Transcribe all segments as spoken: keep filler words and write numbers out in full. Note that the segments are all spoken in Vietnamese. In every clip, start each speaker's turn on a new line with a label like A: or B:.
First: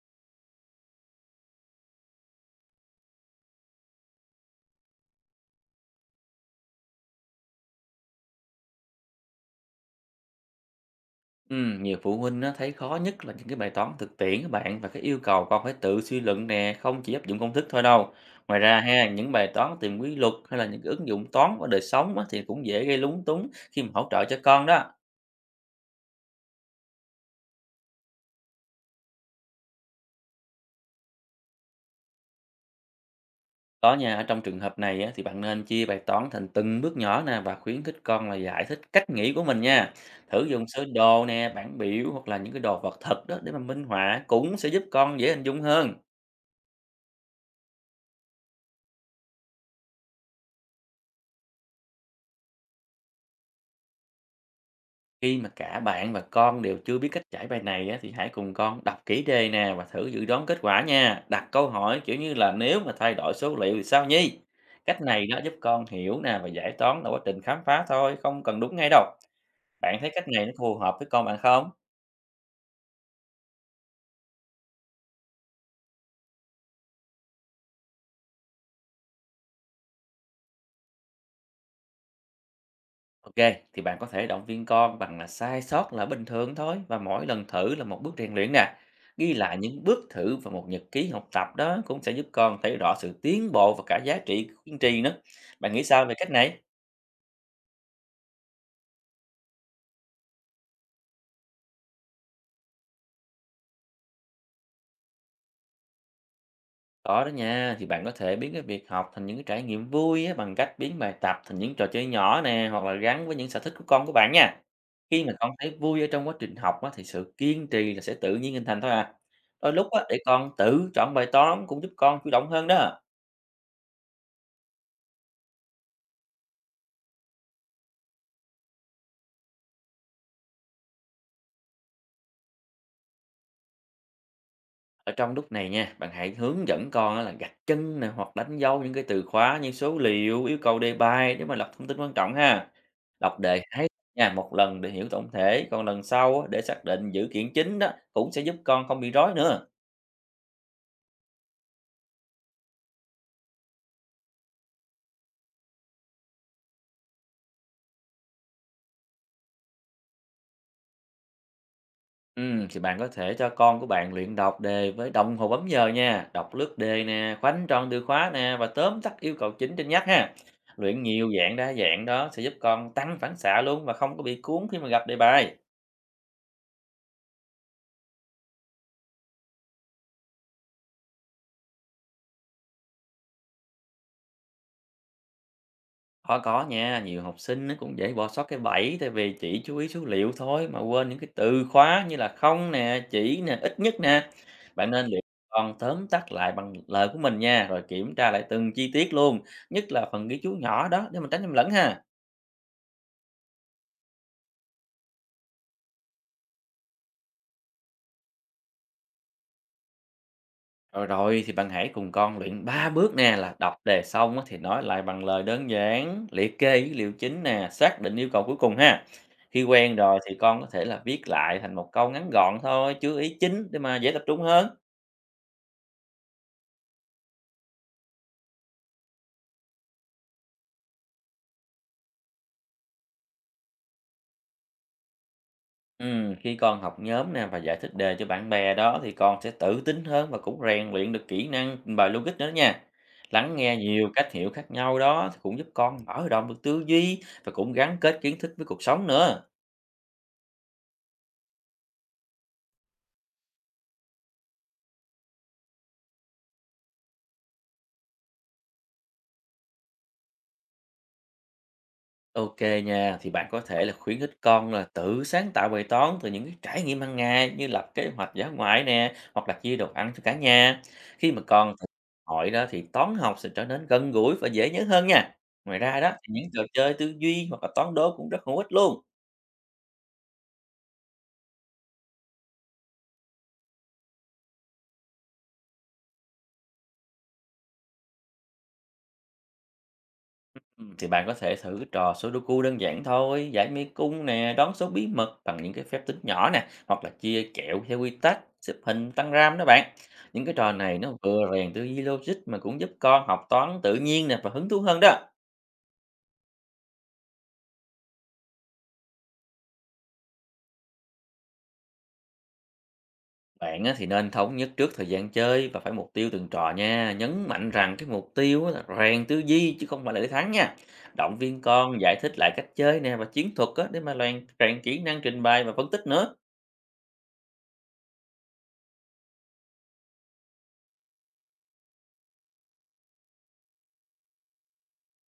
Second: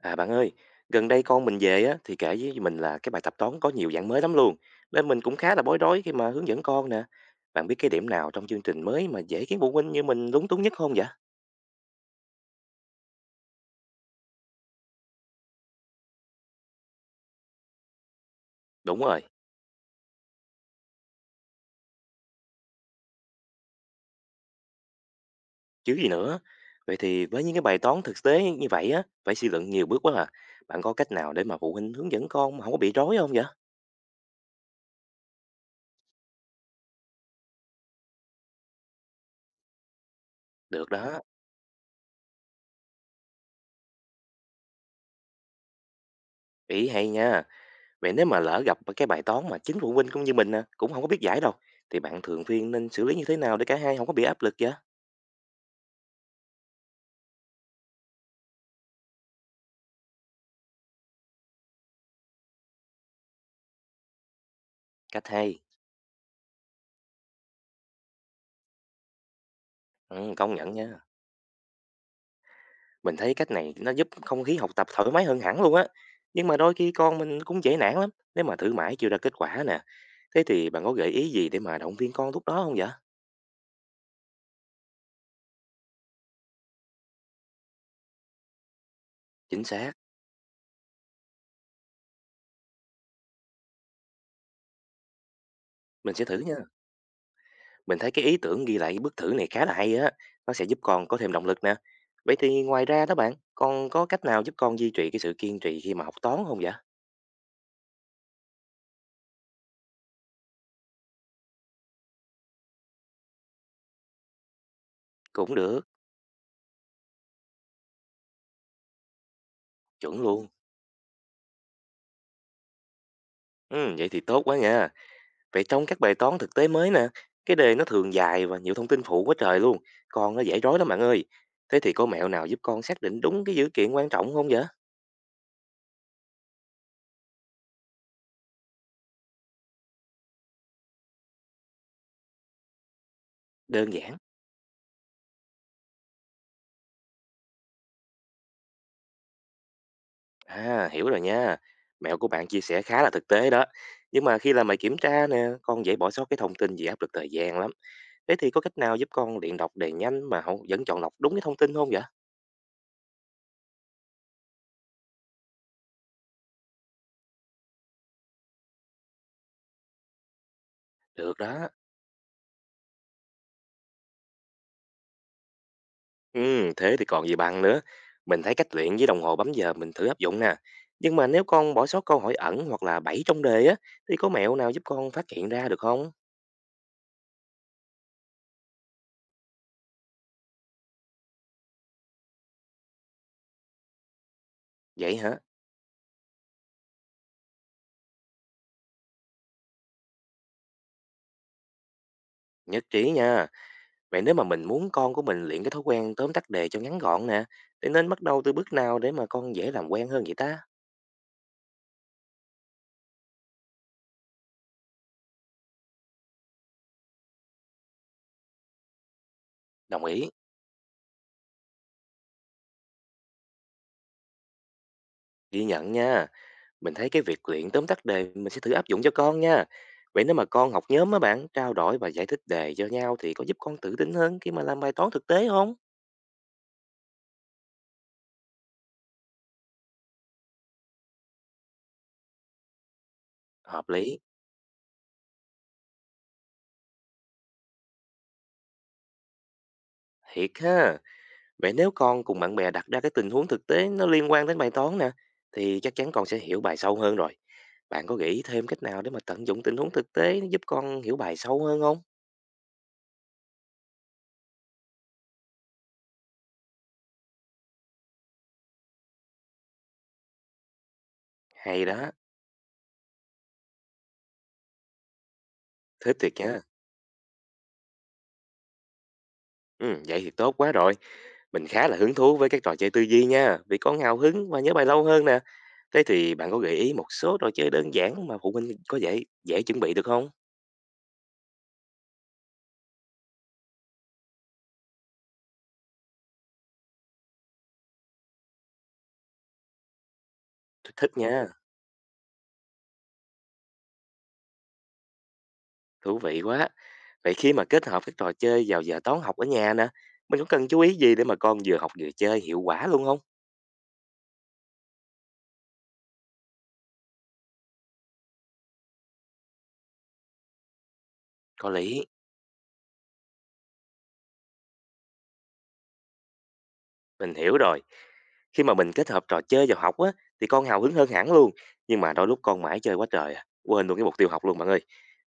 A: À bạn ơi, gần đây con mình về á thì kể với mình là cái bài tập toán có nhiều dạng mới lắm luôn. Nên mình cũng khá là bối rối khi mà hướng dẫn con nè. Bạn biết cái điểm nào trong chương trình mới mà dễ khiến phụ huynh như mình lúng túng nhất không vậy?
B: Ừm, nhiều phụ huynh á, thấy khó nhất là những cái bài toán thực tiễn các bạn và cái yêu cầu con phải tự suy luận nè, không chỉ áp dụng công thức thôi đâu. Ngoài ra
A: Đúng
B: ha,
A: rồi,
B: những bài toán tìm quy luật hay là những cái ứng dụng toán vào đời sống á, thì cũng dễ gây lúng túng khi mà hỗ trợ cho con đó.
A: chứ gì nữa. Vậy thì với những cái bài toán thực tế như vậy á, phải suy luận nhiều bước quá à. Bạn có cách nào để mà phụ huynh hướng dẫn con mà không có bị rối không vậy?
B: Có nhà ở trong trường hợp này á, thì bạn nên chia bài toán thành từng bước nhỏ nè và khuyến khích con là giải thích cách nghĩ của mình nha. Thử dùng sơ
A: Được đó,
B: đồ nè, bảng biểu hoặc là những cái đồ vật thật đó để mà minh họa cũng sẽ giúp con dễ hình dung hơn.
A: ý hay nha. Vậy nếu mà lỡ gặp cái bài toán mà chính phụ huynh cũng như mình nè, cũng không có biết giải đâu, thì bạn thường phiên nên xử lý như thế nào để cả hai không có bị áp lực vậy?
B: Khi mà cả bạn và con đều chưa biết cách giải bài này á, thì hãy cùng con đọc kỹ đề nè và thử dự đoán kết quả nha. Đặt câu hỏi kiểu như là nếu mà thay đổi số liệu thì sao nhi? Cách này
A: Cách
B: nó giúp
A: hay.
B: con hiểu nè và giải toán là quá trình khám phá thôi, không cần đúng ngay đâu. Bạn thấy cách
A: Ừ,
B: này nó
A: công nhận
B: phù hợp
A: nha.
B: với con bạn không?
A: Mình thấy cách này nó giúp không khí học tập thoải mái hơn hẳn luôn á. Nhưng mà đôi khi con mình cũng dễ nản lắm. Nếu mà thử mãi chưa ra kết quả nè. Thế thì bạn có gợi ý gì để mà động viên con lúc đó không vậy?
B: Ok, thì bạn có thể động viên con bằng là sai sót là bình thường thôi và mỗi lần thử là một bước rèn luyện nè. Ghi lại
A: Chính
B: những
A: xác.
B: bước thử và một nhật ký học tập đó cũng sẽ giúp con thấy rõ sự tiến bộ và cả giá trị của kiên trì nữa. Bạn nghĩ sao về
A: Mình sẽ
B: cách
A: thử nha.
B: này?
A: Mình thấy cái ý tưởng ghi lại bước thử này khá là hay á. Nó sẽ giúp con có thêm động lực nè. Vậy thì ngoài ra đó bạn, con có cách nào giúp con duy trì cái sự kiên trì khi mà học toán không vậy?
B: Có đó nha, thì bạn có thể biến cái việc học thành những cái trải nghiệm vui á, bằng cách biến bài tập thành những trò chơi nhỏ nè, hoặc là gắn với những sở thích của con của bạn nha. Khi mà con
A: Cũng
B: thấy
A: được.
B: vui ở trong quá trình học á, thì sự kiên trì là sẽ tự nhiên hình thành thôi à. Đôi lúc á, để
A: Chuẩn luôn.
B: con tự chọn bài toán cũng giúp con chủ động hơn đó.
A: Ừ, vậy thì tốt quá nha. Vậy trong các bài toán thực tế mới nè, cái đề nó thường dài và nhiều thông tin phụ quá trời luôn. Con nó dễ rối lắm bạn ơi. Thế thì có mẹo nào giúp con xác định đúng cái dữ kiện quan trọng không vậy?
B: Ở trong lúc này nha, bạn hãy hướng dẫn con á là gạch chân nè, hoặc đánh dấu những cái từ khóa như số liệu, yêu cầu đề bài để mà lọc thông tin quan trọng ha. Đọc đề hay
A: Đơn giản.
B: nha, một lần để hiểu tổng thể, còn lần sau á, để xác định dữ kiện chính đó cũng sẽ giúp con không bị rối nữa.
A: À, hiểu rồi nha. Mẹo của bạn chia sẻ khá là thực tế đó. Nhưng mà khi làm bài kiểm tra nè, con dễ bỏ sót cái thông tin vì áp lực thời gian lắm. Thế thì có cách nào giúp con luyện đọc đề nhanh mà không vẫn chọn lọc đúng cái thông tin không vậy?
B: Ừm, thì bạn có thể cho con của bạn luyện đọc đề với đồng hồ bấm giờ nha, đọc lướt đề nè, khoanh tròn từ khóa nè và tóm tắt yêu cầu chính trên nhắc ha. Luyện nhiều
A: Được
B: dạng
A: đó.
B: đa dạng đó sẽ giúp con tăng phản xạ luôn và không có bị cuốn khi mà gặp đề bài.
A: Ừ, thế thì còn gì bằng nữa. Mình thấy cách luyện với đồng hồ bấm giờ mình thử áp dụng nè. Nhưng mà nếu con bỏ sót câu hỏi ẩn hoặc là bẫy trong đề á, thì có mẹo nào giúp con phát hiện ra được không?
B: Có, có nha, nhiều học sinh nó cũng dễ bỏ sót cái bẫy tại vì chỉ chú ý số liệu thôi mà quên những cái từ khóa như là không nè, chỉ nè, ít nhất nè. Bạn nên
A: Vậy
B: luyện
A: hả?
B: con tóm tắt lại bằng lời của mình nha, rồi kiểm tra lại từng chi tiết luôn, nhất là phần ghi chú nhỏ đó để mình tránh nhầm lẫn ha.
A: Nhất trí nha. Vậy nếu mà mình muốn con của mình luyện cái thói quen tóm tắt đề cho ngắn gọn nè, thì nên bắt đầu từ bước nào để mà con dễ làm quen hơn vậy ta?
B: Rồi rồi thì bạn hãy cùng con luyện ba bước nè là đọc đề xong á thì nói lại bằng lời đơn giản, liệt kê dữ liệu chính nè, xác định yêu cầu cuối cùng ha. Khi quen
A: Đồng
B: rồi
A: ý.
B: thì con có thể là viết lại thành một câu ngắn gọn thôi, chú ý chính để mà dễ tập trung hơn.
A: Ghi nhận nha. Mình thấy cái việc luyện tóm tắt đề mình sẽ thử áp dụng cho con nha. Vậy nếu mà con học nhóm á bạn, trao đổi và giải thích đề cho nhau thì có giúp con tự tin hơn khi mà làm bài toán thực tế không?
B: Ừm, khi con học nhóm nè và giải thích đề cho bạn bè đó thì con sẽ tự tin hơn và cũng rèn luyện được kỹ năng bài logic nữa đó nha. Lắng nghe
A: Hợp
B: nhiều
A: lý,
B: cách hiểu khác nhau đó thì cũng giúp con mở rộng được tư duy và cũng gắn kết kiến thức với cuộc sống nữa.
A: thiệt ha. Vậy nếu con cùng bạn bè đặt ra cái tình huống thực tế nó liên quan đến bài toán nè, thì chắc chắn con sẽ hiểu bài sâu hơn rồi. Bạn có nghĩ thêm cách nào để mà tận dụng tình huống thực tế giúp con hiểu bài sâu hơn không?
B: OK nha, thì bạn có thể là khuyến khích con là tự sáng tạo bài toán từ những cái trải nghiệm hàng ngày như lập kế hoạch dã ngoại nè, hoặc là chia đồ ăn cho cả nhà. Khi mà con
A: Hay
B: thực
A: đó,
B: hỏi đó thì toán học sẽ trở nên gần gũi và dễ nhớ hơn nha. Ngoài ra đó
A: thích
B: thì
A: thiệt
B: những
A: nha.
B: trò chơi tư duy hoặc là toán đố cũng rất hữu ích luôn.
A: Ừ, vậy thì tốt quá rồi. Mình khá là hứng thú với các trò chơi tư duy nha, vì con hào hứng và nhớ bài lâu hơn nè. Thế thì bạn có gợi ý một số trò chơi đơn giản mà phụ huynh có dễ dễ chuẩn bị được không?
B: Ừm, Thì bạn có thể thử cái trò Sudoku đơn giản thôi, giải mê cung nè, đoán số bí mật bằng những cái phép tính nhỏ nè, hoặc là chia kẹo theo quy tắc, xếp hình, tăng ram đó bạn. Những cái trò
A: Tôi
B: này
A: thích
B: nó
A: nha,
B: vừa rèn tư duy logic mà cũng giúp con học toán tự nhiên nè và hứng thú hơn đó.
A: thú vị quá. Vậy khi mà kết hợp các trò chơi vào giờ toán học ở nhà nè, mình có cần chú ý gì để mà con vừa học vừa chơi hiệu quả luôn không?
B: Bạn á thì nên thống nhất trước thời gian chơi và phải mục tiêu từng trò nha. Nhấn mạnh rằng cái mục tiêu á là rèn tư duy chứ không phải là để thắng nha. Động viên
A: Có
B: con
A: lý,
B: giải thích lại cách chơi nè và chiến thuật á để mà rèn rèn kỹ năng trình bày và phân tích nữa.
A: mình hiểu rồi. Khi mà mình kết hợp trò chơi vào học á, thì con hào hứng hơn hẳn luôn. Nhưng mà đôi lúc con mãi chơi quá trời à, quên luôn cái mục tiêu học luôn bạn ơi.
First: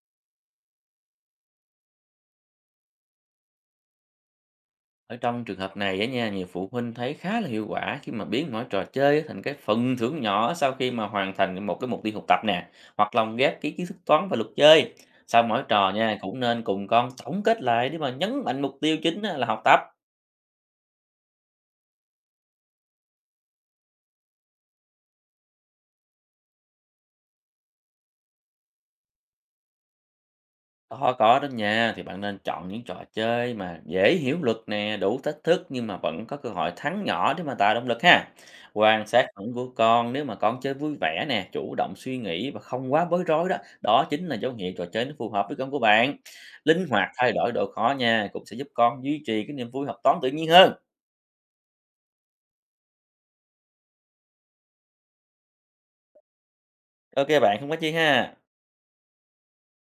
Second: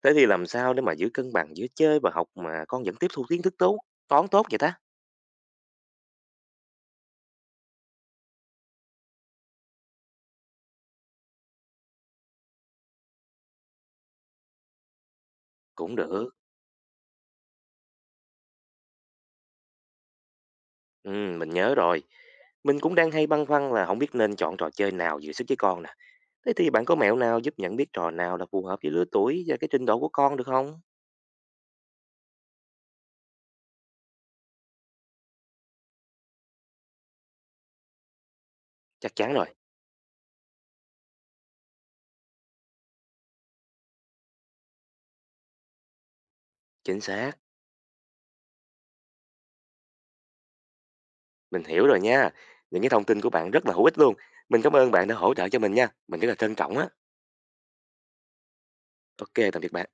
A: Thế thì làm sao để mà giữ cân bằng giữa chơi và học mà con vẫn tiếp thu kiến thức tốt, toán tốt vậy ta?
B: Ở trong trường hợp này á nha, nhiều phụ huynh thấy khá là hiệu quả khi mà biến mỗi trò chơi thành cái phần thưởng nhỏ sau khi mà hoàn thành một cái mục tiêu học tập nè, hoặc lồng ghép cái kiến thức toán và luật chơi. Sau mỗi trò
A: Cũng
B: nha,
A: được.
B: cũng nên cùng con tổng kết lại để mà nhấn mạnh mục tiêu chính á là học tập.
A: Ừ, mình nhớ rồi. Mình cũng đang hay băn khoăn là không biết nên chọn trò chơi nào vừa sức với con nè. Thế thì bạn có mẹo nào giúp nhận biết trò nào là phù hợp với lứa tuổi và cái trình độ của con được không?
B: Có, có đó nha, thì bạn nên chọn những trò chơi mà dễ hiểu luật nè, đủ thách thức nhưng mà vẫn có cơ hội thắng nhỏ để mà tạo động lực ha. Quan
A: Chắc
B: sát
A: chắn
B: phản
A: rồi,
B: ứng của con, nếu mà con chơi vui vẻ nè, chủ động suy nghĩ và không quá bối rối đó, đó chính là dấu hiệu trò chơi nó phù hợp với con của bạn. Linh
A: chính
B: hoạt thay
A: xác.
B: đổi độ khó nha, cũng sẽ giúp con duy trì cái niềm vui học toán tự nhiên hơn.
A: Mình hiểu rồi nha. Những cái thông tin của bạn rất là hữu ích luôn. Mình cảm ơn bạn đã hỗ trợ cho mình nha. Mình rất là trân trọng á.
B: Ok bạn, không có chi ha.
A: Ok, tạm biệt bạn.